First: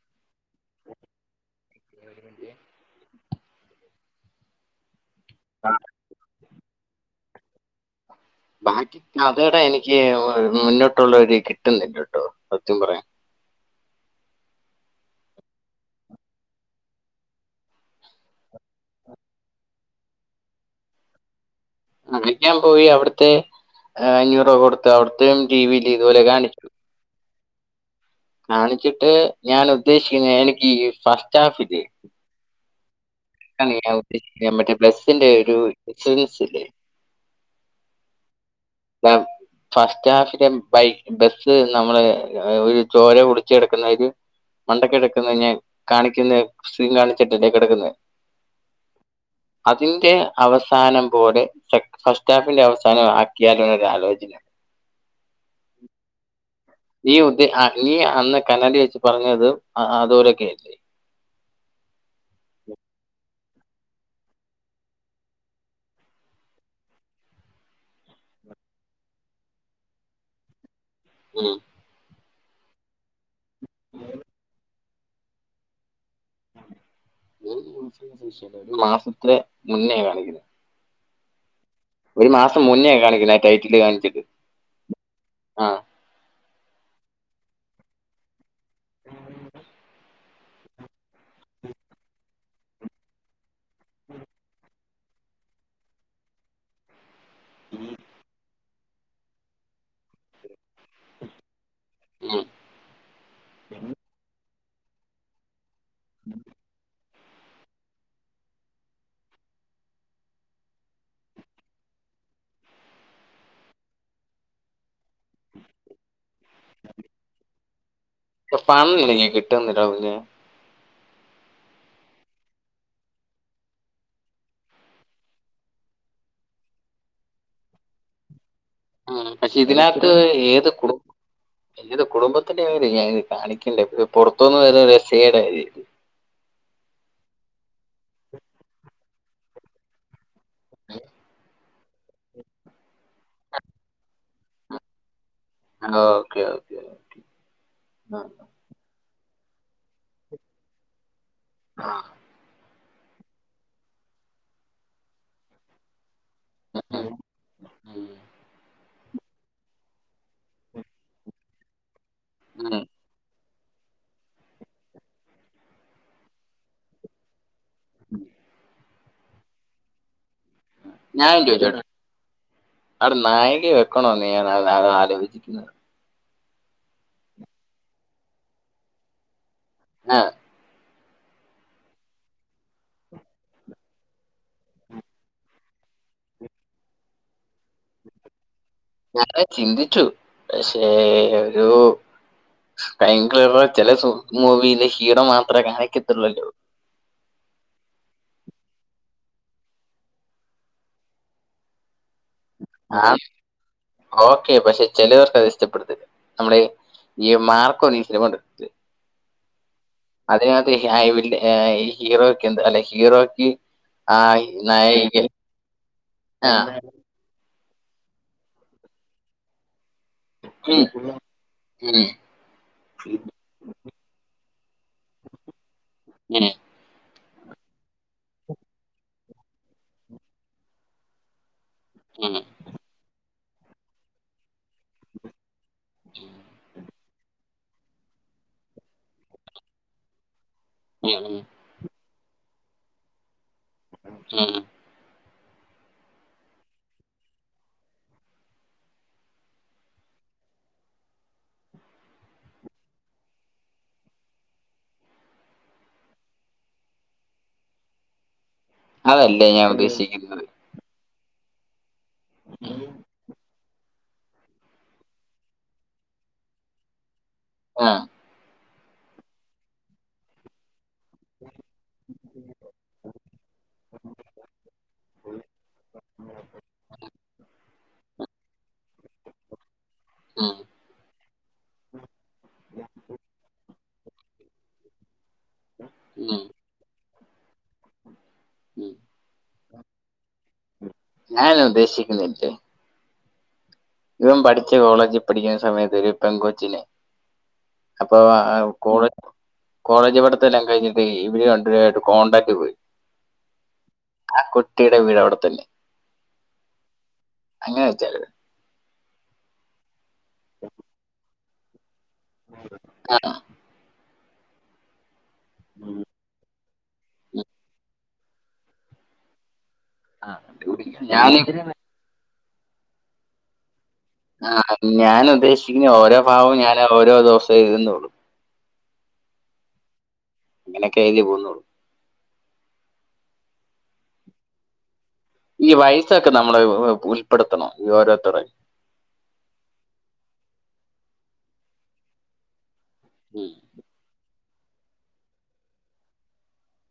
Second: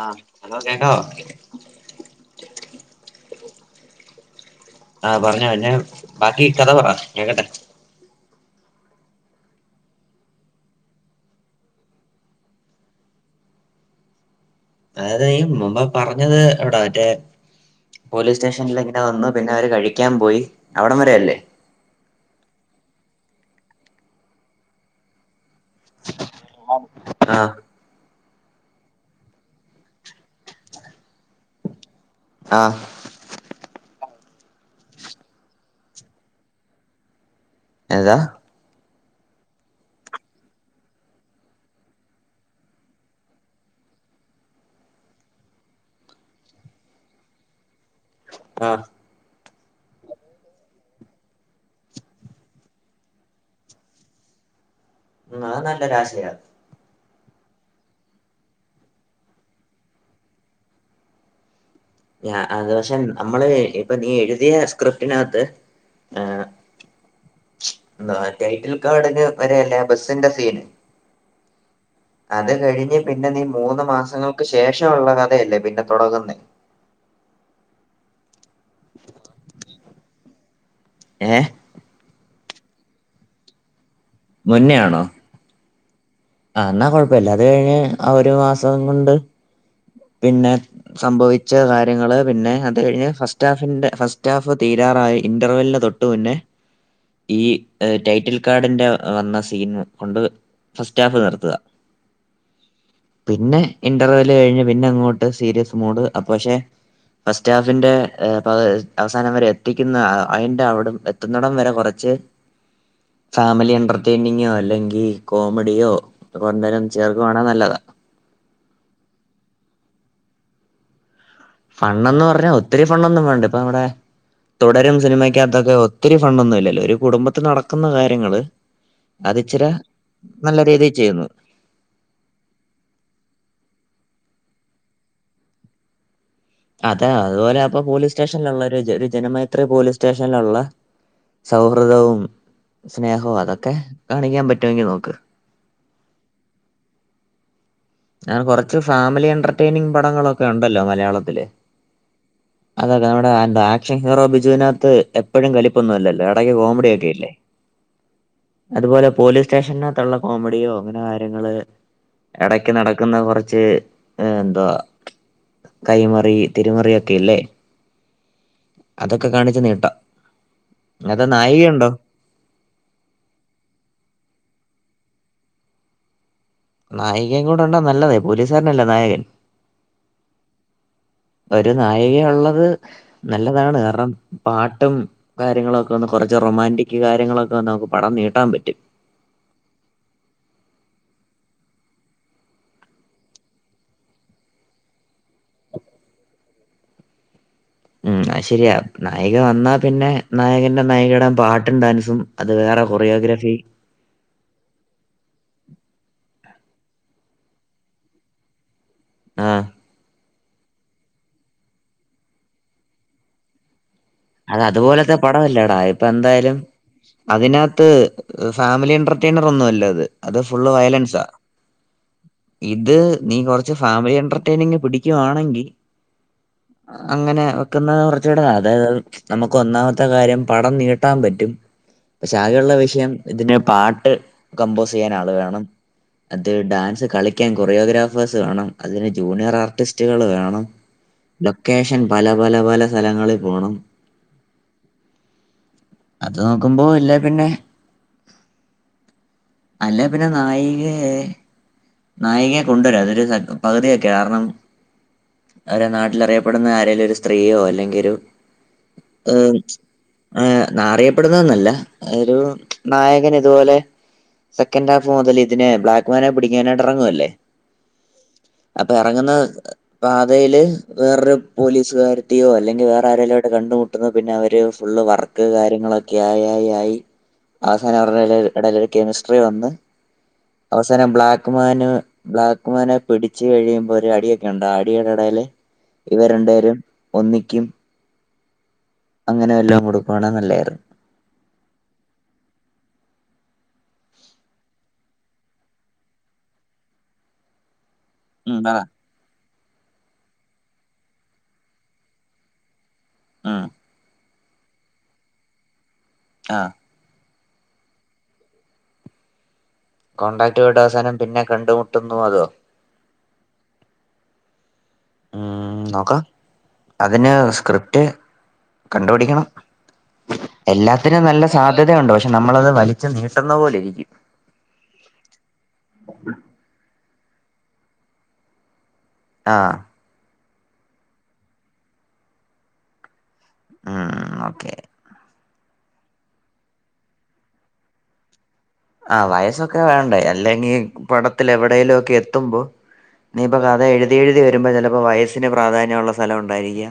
ആഹ് hello കേക്കാവോ ആഹ് പറഞ്ഞോ ഇഞ് ബാക്കി കഥ പറ കേക്കട്ടെ ബാക്കി കഥടെ എനിക്ക് മുന്നോട്ടുള്ളര് കിട്ടുന്നില്ല കേട്ടോ സത്യം പറയാൻ അതെയ് മുമ്പ പറഞ്ഞത് എവിടാ മറ്റേ പോലീസ് സ്റ്റേഷനിൽ ഇങ്ങനെ വന്ന് പിന്നെ അവര് കഴിക്കാൻ പോയി അവിടം വരെ അല്ലേ അ കഴിക്ക്യാൻ പോയി അവിടത്തെ അഞ്ഞൂറ് രൂപ കൊടുത്തു അവിടത്തെം ടി വില് ഇതുപോലെ കാണിക്കുള്ളു ആഹ് കാണിച്ചിട്ട് ഞാൻ ഉദ്ദേശിക്കുന്ന എനിക്ക് ഈ ഫസ്റ്റ് ഹാഫ് ഇല്ലേ ആഹ് [unintelligible] ഞാൻ ഉദ്ദേശിക്കാൻ മറ്റേ ബ്ലസിന്റെ ഒരു ഇൻഷുറൻല്ലേ ഏതാ [unintelligible] ഫസ്റ്റ് ഹാഫിലും ബൈക്ക് ബസ് നമ്മള് ഒരു ചോര കുടിച്ചെടക്കുന്ന ഒരു മണ്ടക്ക് കിടക്കന്നത് ഞാൻ കാണിക്കുന്ന സീൻ കാണിച്ചിട്ടല്ലേ കിടക്കുന്നെ ആഹ് അതിന്റെ അവസാനം പോലെ [unintelligible] ഫസ്റ്റാഫിന്റെ അവസാന ആ ക്കിയാലോന്നൊരാലോചന ഉം അത് നല്ലൊരാശയ നീ ഉദ്ദേ ആ നീ അന്ന് കനാലി വെച്ച് പറഞ്ഞത് അതോരൊക്കെ അല്ലേ ഞാ അത് പക്ഷെ നമ്മള് ഇപ്പൊ നീ എഴുതിയ സ്ക്രിപ്റ്റിനകത്ത് ഏഹ് എന്തുവാ ടൈറ്റിൽ കാർഡിന് വരെ അല്ലേ ബസിന്റെ സീന് ഉം അത് കഴിഞ്ഞ് പിന്നെ നീ മൂന്ന് മാസങ്ങൾക്ക് ശേഷ ഉള്ള കഥയല്ലേ പിന്നെ തുടങ്ങുന്നെ [inaudible] മൂന്ന് ഒരു മാസത്തിലെ മുന്നേ കാണിക്കുന്നെ ഏഹ് ഒരു മാസം മുന്നേ യി കാണിക്കണെ ആ ടൈറ്റിൽ കാണിച്ച് മുന്നയാണോ ആഹ് ആ എന്നാ കൊഴപ്പമില്ല അത് കഴിഞ്ഞ് ആ ഒരു മാസം കൊണ്ട് പിന്നെ സംഭവിച്ച കാര്യങ്ങള് പിന്നെ അത് കഴിഞ്ഞ് ഫസ്റ്റ് ഹാഫിന്റെ ഫസ്റ്റ് ഹാഫ് തീ തീരാറായി ഇന്റർവലന് തൊട്ട് മുന്നേ ഈ ടൈറ്റിൽ കാഡിന്റെ വന്ന സീൻ കൊണ്ട് ഫസ്റ്റ് പിന്നെ ഇന്റർവൽ കഴിഞ് പിന്നെ അങ്ങോട്ട് സീരിയസ് നോട് അ പക്ഷെ ഫസ്റ്റ് ഹാഫിന്റെ അവസാനം വരെ എത്തിക്കുന്ന അതിന്റെ അവിട എത്തുന്നടം വരെ കുറച്ച് ഫാമിലി എന്റെർറ്റിനിംഗ് അല്ലെങ്കിൽ കോമഡിയോ പണം എനിക്ക് [unintelligible] കിട്ടുന്നില്ല പിന്നെ ഫണ് എന്ന് പറഞ്ഞ ഒത്തിരി ഫണ്ണൊന്നും വേണ്ട ഇപ്പ നമ്മടെ തുടരും സിനിമക്ക അകതൊക്കെ ഒത്തിരി ഫണൊന്നും ഇല്ലല്ലോ ഒരു കുടുംബത്തി നടക്കുന്ന കാര്യങ്ങള് ഉ പക്ഷെ അതിച്ചിരെ ഇതിനകത്ത് നല്ല ഏത് രീതിയിൽ കുടുംബം ചെയ്യുന്നു ഏതു കുടുംബത്തിന്റെ അ ഞാനിത് കാണിക്കണ്ട പുറത്തുന്ന് വരുന്ന രസേടായിത് അതെ അതുപോലെ അപ്പൊ പോലീസ് സ്റ്റേഷനിലള്ള ഒരു ഒരു ജനമൈത്രി പോലീസ് സ്റ്റേഷൻ ള്ള സൗ സ്രതവും സ്നേഹവും അതൊക്കെ കാണിക്കാൻ പറ്റുമെങ്കിൽ നോക്ക് ഓക്കേ ഓക്കെ ഞാൻ കുറച്ച് ഫാമിലി എന്റർടൈ്നിങ് പടങ്ങളൊക്കെ ഉണ്ടല്ലോ മലയാളത്തില് ആഹ അതൊക്കെ നമ്മുടെ എന്താ ആക്ഷൻ ഹീറോ ബിജുവിനകത്ത് എഴും കലിപ്പൊന്നുംല്ലേ കോമഡിക്കെല്ല അത് പോലെ പോലീസ് സ്റ്റേഷനകത്തുള്ള കോമഡിയോ അങ്ങനെ കാര്യങ്ങള് എടക്ക് നടക്കുന്ന കുറച്ച് എന്താ കൈമറി തിരുമറി ഒക്കെല്ലേ ഉ അതൊക്കെ കാണിച്ച നീട്ട [unintelligible] ആ ആലോചിക്കുന്നത് നായികയും കൂടെ ഉണ്ടാ നല്ലതെ പോലീസുകാരനല്ല നായകൻ ആഹ [inaudible] ഒരു നായിക ഉള്ളത് നല്ലതാണ് കാരണം പാട്ടും കാര്യങ്ങളും ഒക്കെ ഒന്ന് കുറച്ച റൊമാൻറിക് കാര്യങ്ങളൊക്കെ നമുക്ക് പടം നീട്ടാൻ പറ്റും ഞറ ചിന്തിച്ചു പക്ഷേ ഒരു കയങ്കര ചില മൂവിെ ഹീറോ മാത്രമേ കാണിക്കത്തിുള്ളൂല്ലോ ഉം ശരിയാ നായിക വന്നാ പിന്നെ നായകന്റെ നായിക ഇടാൻ പാട്ടും ഡാൻസും അത് വേറെ ആഹ കൊറിയോഗ്രാഫി ഓക്കെ പക്ഷെ ചിലവർക്ക് അത് ഇഷ്ടപ്പെടുത്തല്ല നമ്മുടെ ഈ മാർക്കോന്ന് ഈ സിനിമ ഉണ്ട് ആഹ അതിനകത്ത് ഐില് ഹീറോയ്ക്ക് എന്താ അല്ലെ ഹീറോയ്ക്ക് ആ അത അതുപോലത്തെ നായിക പടല്ലേടാ ഇപ്പ ആ എന്തായാലും അതിന ഫാമിലി എന്റർൈനർ ഒന്നും അല്ല അത് അത് ഫുള് ഉം, ഉം, വയലൻസാ ഉം, ഇത് നീ കൊറച്ച് ഫാമിലി എന്റർടൈനിങ് പിടിക്കുവാണെങ്കിൽ ഉ അങ്ങനെ വെക്കുന്നത് കുറച്ചൂടെ അതായത് നമുക്ക് ഒന്നാമത്തെ കാര്യം പടം നീട്ടാൻ പറ്റും ഉം, പക്ഷെ ആകെയ ഉുള്ള വിഷയം ഇതിന്റെ പാട്ട് കമ്പോസ് ചെയ്യാൻ ആള് വേണം അത് ഡാൻസ് കളിക്കാൻ കൊറിയോഗ്രാഫേഴ്സ് വേണം അതിന് ജൂനിയർ ആർട്ടിസ്റ്റുകൾ വേണം ഉം, ഉം, ലൊക്കേഷൻ പല പല പല സ്ഥലങ്ങളിൽ പോണം ആഹ അത് നോക്കുമ്പോ ഇല്ല പിന്നെ അല്ല പിന്നെ നായിക നായികയെ കൊണ്ടുവരാം അതൊരു പകുതിയൊക്കെ കാരണം അവരെ നാട്ടിൽ അറിയപ്പെടുന്ന ആരെലും ഒരു സ്ത്രീയോ അല്ലെങ്കിൽ ഒരു അതല്ലേ ഞാൻ ഉദ്ദേശിക്കുന്നത് അറിയപ്പെടുന്നതന്നല്ല ഒരു നായകൻ ഇതുപോലെ സെക്കൻഡ് ഹാഫ് മുതൽ ഇതിനെ ബ്ലാക്ക്മാനെ പിടിക്കാനായിട്ട് ഇറങ്ങുവല്ലേ ആഹ അപ്പൊ ഇറങ്ങുന്ന പാതയില് വേറൊരു പോലീസുകാരത്തെയോ അല്ലെങ്കിൽ വേറെ ആങ്കും അവിടെ കണ്ടുമുട്ടുന്ന പിന്നെ അവര് ഫുള് വർ കാര്യങ്ങളൊക്കെ ആയി ആയി ആയി അവസാനം അവരുടെ ഇട ഒരു കെമിസ്ട്രി വന്ന് ഉം, അവസാനം ബ്ലാക്ക്മാൻ ബ്ലാക്ക്മാനെ പിടിച്ച കഴി ്പ അടിയൊക്കെ ഉണ്ട് അടിയുടെ ഇടൽ ഇവർ ഉം, രണ്ട പേരും ഒന്നിക്കും അങ്ങനെല്ല ന ബദേശിക്ക്ന്നട്ട ഇവൻ പഠിച്ച കോളേജിൽ പഠിക്കുന്ന സമയത്ത് ഒരു പെൻകോച്ചിനെ അപ്പൊ ഉം പറ കൂടു കോളേജ് പഠത്തെല്ലാം കഴിഞ്ഞിട്ട് ഇവര്ണ്ടട്ട് കോണ്ടാക്ട് പോയി ആഹ ആ കുട്ടിയുടെ വീട് അവിടെത്തന്നെ ആഹ അങ്ങനെ വെച്ച കോടാക്ടുകളുടെ അവസാനം പിന്നെ കണ്ടുമുട്ടുന്നു അതോ ഉം നോക്കാം അതിന് സ്ക്രിപ്റ്റ് കണ്ടുപിടിക്കണം എല്ലാത്തിനും ഞാൻ നല്ല സാധ്യതയുണ്ട്ോ പക്ഷെ നമ്മളത് വലിച്ചു നീട്ടുന്ന പോലെ ഇരിക്കും ആ ഞാൻ ഉദ്ദേശിക്കുന്ന ഓരോ ഭാവവും ഞാന് ഓരോ ദിവസം എഴുതുന്നുള്ളു ആ അങ്ങനൊക്കെ അയ് പോന്നോള്ളു ഉം ഓക്കെ ഈ വയസ്സൊക്കെ നമ്മള് ഉൾപ്പെടുത്തണംഈ ഓരോരുത്തരയും ആ വയസ്സൊക്കെ വേണ്ടേ അല്ലെങ്കിൽ പടത്തിൽ എവിടെേലും ഒക്കെ എത്തുമ്പോ നീയിപ്പൊ കഥ എഴുതി എഴുതി വരുമ്പോ ചിലപ്പോ വയസിന് പ്രാധാന്യമുള്ളള്ള സ്ഥലം ഉണ്ടായിരിക്കാ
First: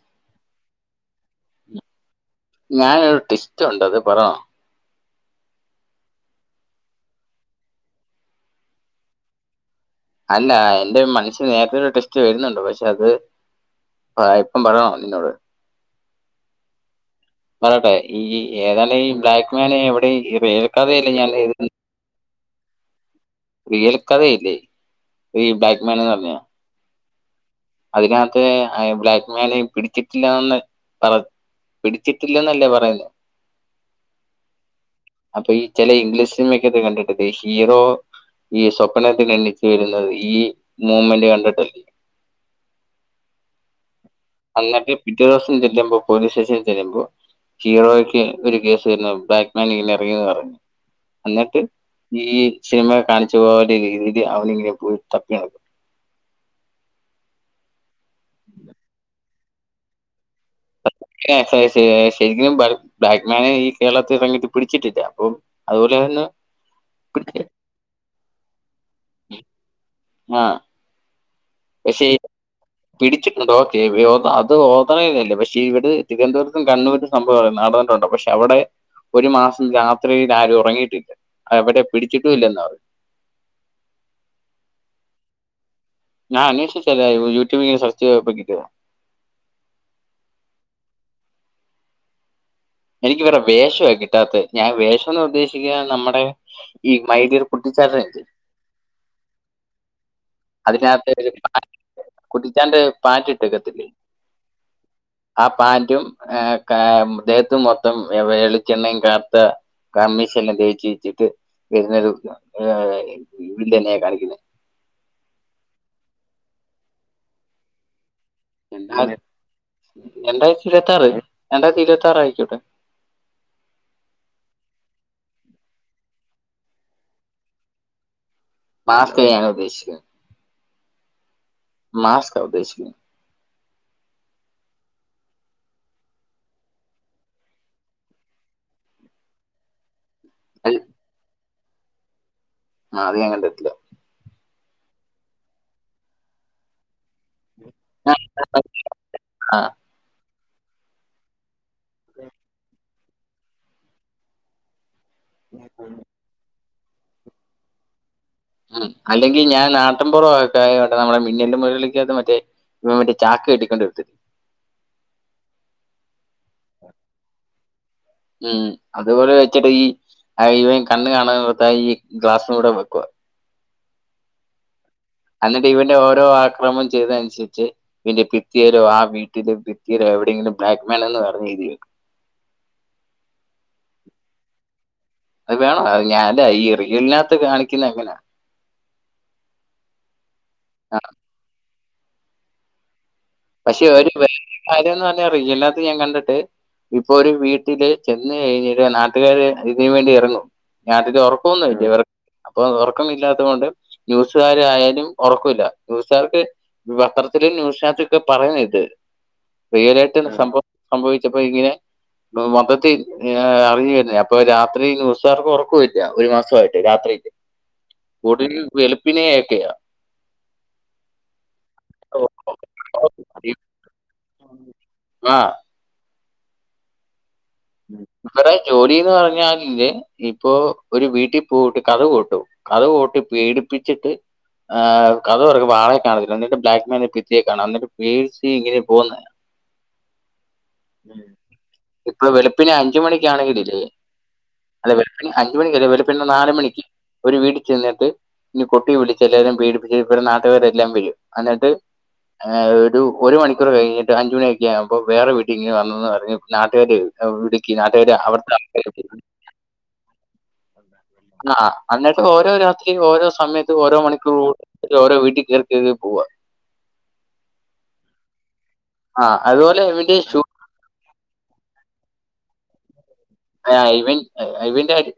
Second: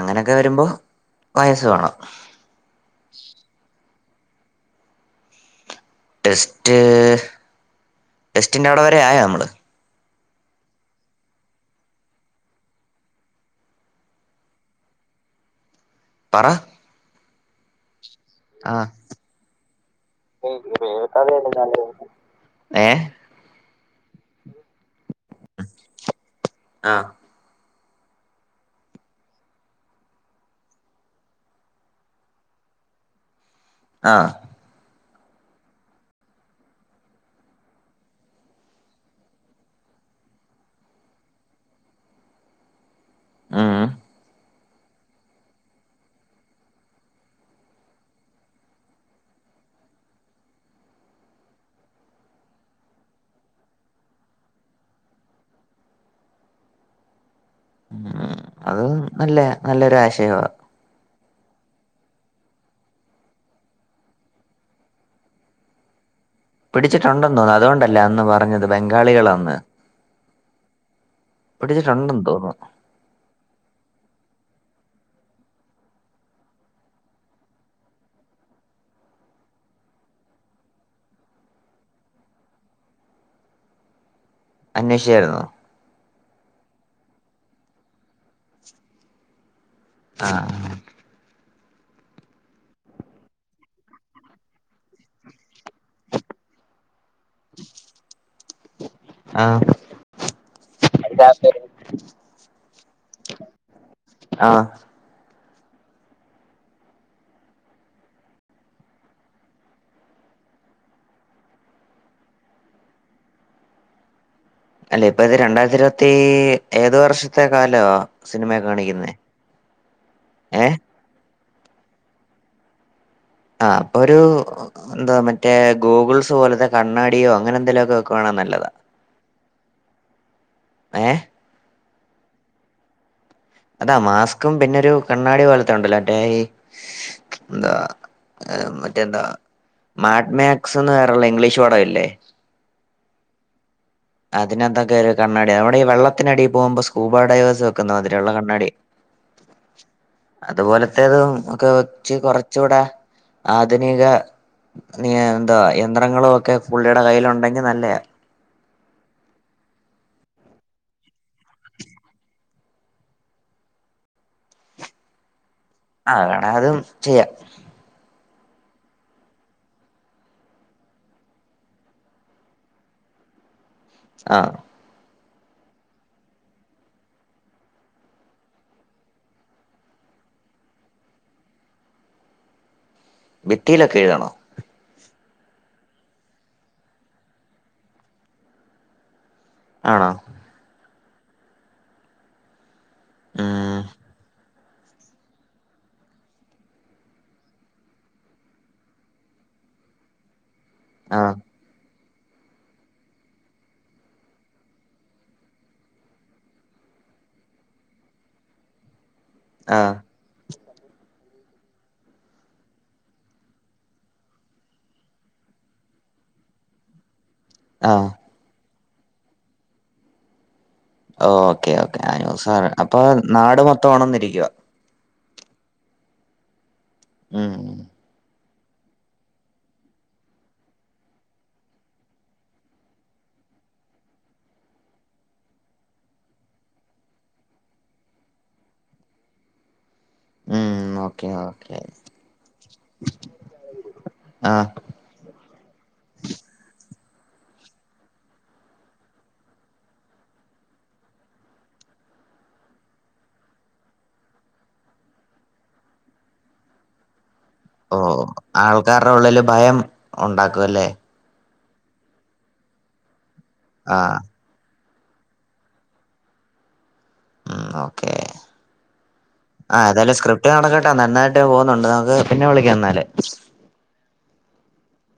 അങ്ങനൊക്കെ വരുമ്പോ വയസസ് വേണം ഞാനൊരു ട്വിസ്റ്റ്‌ ഉണ്ട് അത് പറണോ ടെസ്റ്റ് ടെസ്റ്റിന്റെ അവിടെ വരെ ആയോ നമ്മള് അല്ല എന്റെ മനസ്സിൽ നേരത്തെ ഒരു ടെസ്റ്റ് വരുന്നുണ്ട് പക്ഷെ അത് ആ ഇപ്പം പറയണോ നിന്നോട് പറ പറയട്ടെ ഈ ആഹ് ഏതായാലും ഈ ബ്ലാക്ക്മാൻ എവിടെ ഏൽക്കാതെ അല്ലേ ഞാൻ [unintelligible] ഏഹ് റിയൽ കഥയില്ലേ ഈ ബ്ലാക്ക് മാൻന്ന് പറഞ്ഞ ആഹ് അതിനകത്ത് ബ്ലാക്ക്മാനെ പിടിച്ചിട്ടില്ലാന്ന് പറ പിടിച്ചിട്ടില്ലന്നല്ലേ പറയുന്നേ ആഹ് അപ്പൊ ഈ ചില ഇംഗ്ലീഷ് സിനിമക്കകത്ത് കണ്ടിട്ടില്ലേ ഹീറോ ഈ സ്വപ്നത്തിന്ന് എണീച്ചു വരുന്നത് ഈ മൂമെന്റ് കണ്ടിട്ടല്ലേ ആഹ് എന്നിട്ട് പിറ്റേ ദിവസം ചെല്ലുമ്പോ പോലീസ് സ്റ്റേഷനില് ചെല്ലുമ്പോ ഹീറോക്ക് ഒരു കേസ് വരുന്നു ബ്ലാക്ക്മാൻ [unintelligible] ഇറങ്ങിന്ന് പറഞ്ഞിട്ട് എന്നിട്ട് ഈ സിനിമ കാണിച്ചു പോകുന്ന രീതി‌ അവന് ഇങ്ങനെ പോയി തപ്പി നടക്കും [inaudible] ഉം അത് നല്ല നല്ലൊരു ആശയമാണ് ശരിക്കും ബാക്ക്മാന് ഈ കേരളത്തില് ഇറങ്ങീട്ട് പിടിച്ചിട്ടില്ല അപ്പം അതുപോലൊന്ന് പിടിച്ചിട്ടുണ്ട് തോന്നുന്നു അതുകൊണ്ടല്ലേ അന്ന് പറഞ്ഞത് ബംഗാളികളാന്ന് ആഹ് പക്ഷേ പിടിച്ചിട്ടുണ്ടെന്ന് തോന്നുന്നു പിടിച്ചിട്ട [unintelligible] അത് [unintelligible] പക്ഷേ ഇവിടെ തിരുവനന്തപുരത്തും കണ്ണൂരിലും സംഭവം നടന്നിട്ടുണ്ട് പക്ഷെ അവിടെ ഒരു മാസം രാത്രിയിൽ ആരും ഉറങ്ങിയിട്ടില്ല അവിടെ പിടിച്ചിട്ടും ഇല്ലെന്ന പറഞ്ഞ് അന്വേഷിച്ചായിരുന്നോ ഞാൻ അന്വേഷിച്ചതല്ല യൂട്യൂബ്ങ്ങനെ സെർച്ചീത് പോയപ്പോ കിട്ടിയതാ ആഹ് എനിക്ക് വേറെ വേഷ കിട്ടാത്ത് ഞാന് വേഷംന്ന് പറഞ്ഞ് ഉദ്ദേശിച്ചത് നമ്മുടെ ഈ മൈ ഡിയർ കുട്ടിച്ചാത്തൻ അതിനകത്ത് ഒരു ആഹ് [unintelligible] കുട്ടിച്ചാന്റെ പാന്റ് ഇട്ടേക്കത്തില്ലേ ആഹ് ആ പാന്റും ദേഹത്തും മൊത്തം വെളിച്ചെണ്ണയും [unintelligible] കണ്മഷി എല്ലാം തേച്ച് വെച്ചിട്ട് പിന്നെ ഒരു വില്ലനേയ കാണിക്കുന്ന് അല്ല ഇപ്പൊ ഇത് രണ്ടായിരത്തി ഇരുപത്തി ഏത് വർഷത്തെ കാലാ രണ്ട ഏ രണ്ടായിരത്തി ഇരുപത്താറ് രണ്ടായിരത്തി ഇരുപത്താറ് ആയിക്കോട്ടെ ആഹ് അപ്പൊ ഒരു എന്താ മറ്റേ ഗൂഗിൾസ് പോലത്തെ കണ്ണാടിയോ അങ്ങനെ എന്തെലുമൊക്കെ വെക്കാണെ നല്ല മാസ്കിനെയാണോ ഉദ്ദേശിച്ച്ക്കണത് ഏഹ് മാസ്ക്ക ഉദ്ദേശിക്കുന്നത് അതാ മാസ്ക്കും പിന്നൊരു കണ്ണാടി പോലത്ത ഉണ്ടല്ലോ [unintelligible] എന്താ ഏഹ് മറ്റെന്താ മാഡ് മാക്സ് അല്ല, എന്ന് പേരുള്ള ഇംഗ്ലീഷ് പടമില്ലേ ആഹ് അത് ഞാൻ കണ്ടിട്ടില്ല അതിനെന്തൊക്കെ ഒരു കണ്ണാടിയ അവടെ ഈ വെള്ളത്തിനടീ പോകുമ്പോ സ്കൂബ ഡ്രൈവേഴ്സ് വെക്കുന്ന മാതിരിള്ള കണ്ണാടി ആ, അതുപോലത്തെതും ഒക്കെ വെച്ച് കുറച്ചുകൂടെ ആധുനിക എന്താ യന്ത്രങ്ങളും ഒക്കെ പുള്ളിയുടെ കയ്യില് ഉണ്ടെങ്കി നല്ലയ ഉം അല്ലെങ്കിൽ ഞാൻ നാട്ടൻപുറക്കെ ആയിട്ട് നമ്മുടെ മിന്നൽ മുരളിക്കകത് മറ്റേ ഇൻ മറ്റേ ചാക്ക് കെട്ടിക്കൊണ്ട വടുത്തി അങ്ങണ അതും ചെയ്യാം. ഉം അതുപോലെ വെച്ചിട്ട് ഈ അ ഇവൻ കണ്ണു കാണോത്ത ഈ ഗ്ലാസ് കൂടെ ബു ആഹ എന്നിട്ട് ഇവന്റെ ഓരോ ആക്രമം ചെയ്തനുസരിച്ച് ഇന്റെ പിത്തിയരോ ആ വീട്ടിലും പിിത്തിയരോ എവിടെയെങ്കിലും ബ്ലാക്ക് മാൻ എന്ന് പറഞ്ഞഴതി ഭിത്തിയിലൊക്കെ എഴുതാണോ? അത് വേണോ ഞാൻന്റെ ഈ ഇറിയലിനകത്ത് കാണിക്കുന്ന എങ്ങനാ ആണോ? ആഹ! ഉം പക്ഷെ ഒരു കാര്യന്ന് പറഞ്ഞാ അറതിനകത്ത് ഞാൻ കണ്ടിട്ട് ഇപ്പൊ ഒരു വീട്ടില് ചെന്ന് കഴിഞ്ഞിട്ട നാട്ടുകാര് ഇതിനന് വേണ്ടി ഇറങ്ങും ഞാട്ടി് ആ ഉറപ്പൊന്നുംുമല്ലേ ഇവർ അപ്പൊ ഉറക്കമില്ലാത്ത കൊൊണ്ട് ന്യൂസുകാര ആയാലും ഉറക്കമില്ല ന്യൂസുകാർക്ക് പത്രത്തില ന്യൂസിനകത്തൊക്കെ പറയുന്നത് ഇത് ആ റിയലായിട്ട് സംഭവ സംഭവിച്ച പോയിക്കര മതത്തിൽ അറിഞ്ഞു വരുന്ന അപ്പൊ രാത്രി ന്യൂസാർക്ക് ഉറക്കമില്ല ഒരു മാസമായിട്ട് രാത്രിയില് ആ കൂടിൽ വള്പ്പിനെ ഒക്കെയാ ഓക്കേ ഓക്കേ ആ സാർ അപ്പൊ നാട് മൊത്തം ഒണർന്നിരിക്കുവാ ആഹ് [unintelligible] ഇവടെ ജോലിന്ന് പറഞ്ഞാല്ല് ഇപ്പൊ ഒരു വീട്ടിൽ പോഴിട്ട് കഥക് കോട്ടും കഥക് കൊട്ടി പേടിപ്പിച്ചിട്ട് ആഹ് കഥക് തോറക്കുമ്പോ ആളെ കാണത്തില്ല ഇന്നട്ട് ബ്ലാക്ക് മെയിലൊക്കെ ചെയ്യും കാണാം എന്നിട്ട് പേയ്സ് ഇങ്ങനെ പോകുന്നെ ഉം ഓക്കെ ഓക്കെ വെളുപ്പിന് അഞ്ചുമണിക്കാണെങ്കില്ലേ ആ അല്ല വെളുപ്പിന് അഞ്ചുമണിക്കല്ല വെളുപ്പിന് നാല് മണിക്ക് ഒരു വീട്ടി ചെന്നിട്ട്- ഇനി കൊട്ടി വിളിച്ച് എല്ലാരും പേടിപ്പിച്ച് ഇപ്പ നാട്ടുകാരെല്ലാം വരും എന്നിട്ട്- ആഹ് ഒരു മണിക്കൂർ കഴിഞ്ഞിട്ട് അഞ്ചുമണിയൊക്കെ ആകുമ്പ വേറെ വീട്ടിൽ ഇങ്ങനെ വന്നന്ന് പറഞ് നാട്ടുകാര- ഓ ആൾക്കാരുടെ ഉള്ളില് ഭയം ഒണ്ടാക്കും അല്ലേ? ആഹ! അന്നട്ട് ഓരോ രാത്രി ഓരോ സമയത്ത് ആ ഓരോ മണിക്കൂർ കു ഓരോ വീട്ടിൽ കേറി കേറി അങ്ങ് പോവാ- ആഹ് ഓക്കെ ആ ആ അതുപോലെ ഏതായാലും ഇവന്റെ ഷൂ സ്ക്രിപ്റ്റ് നടക്കട്ടെന്നായിട്ട്. ട്ട് പോകുന്നുണ്ട് അത് പിന്നെ വിളിക്കാം എന്നാല്. അവിന്റെ കാര്യ-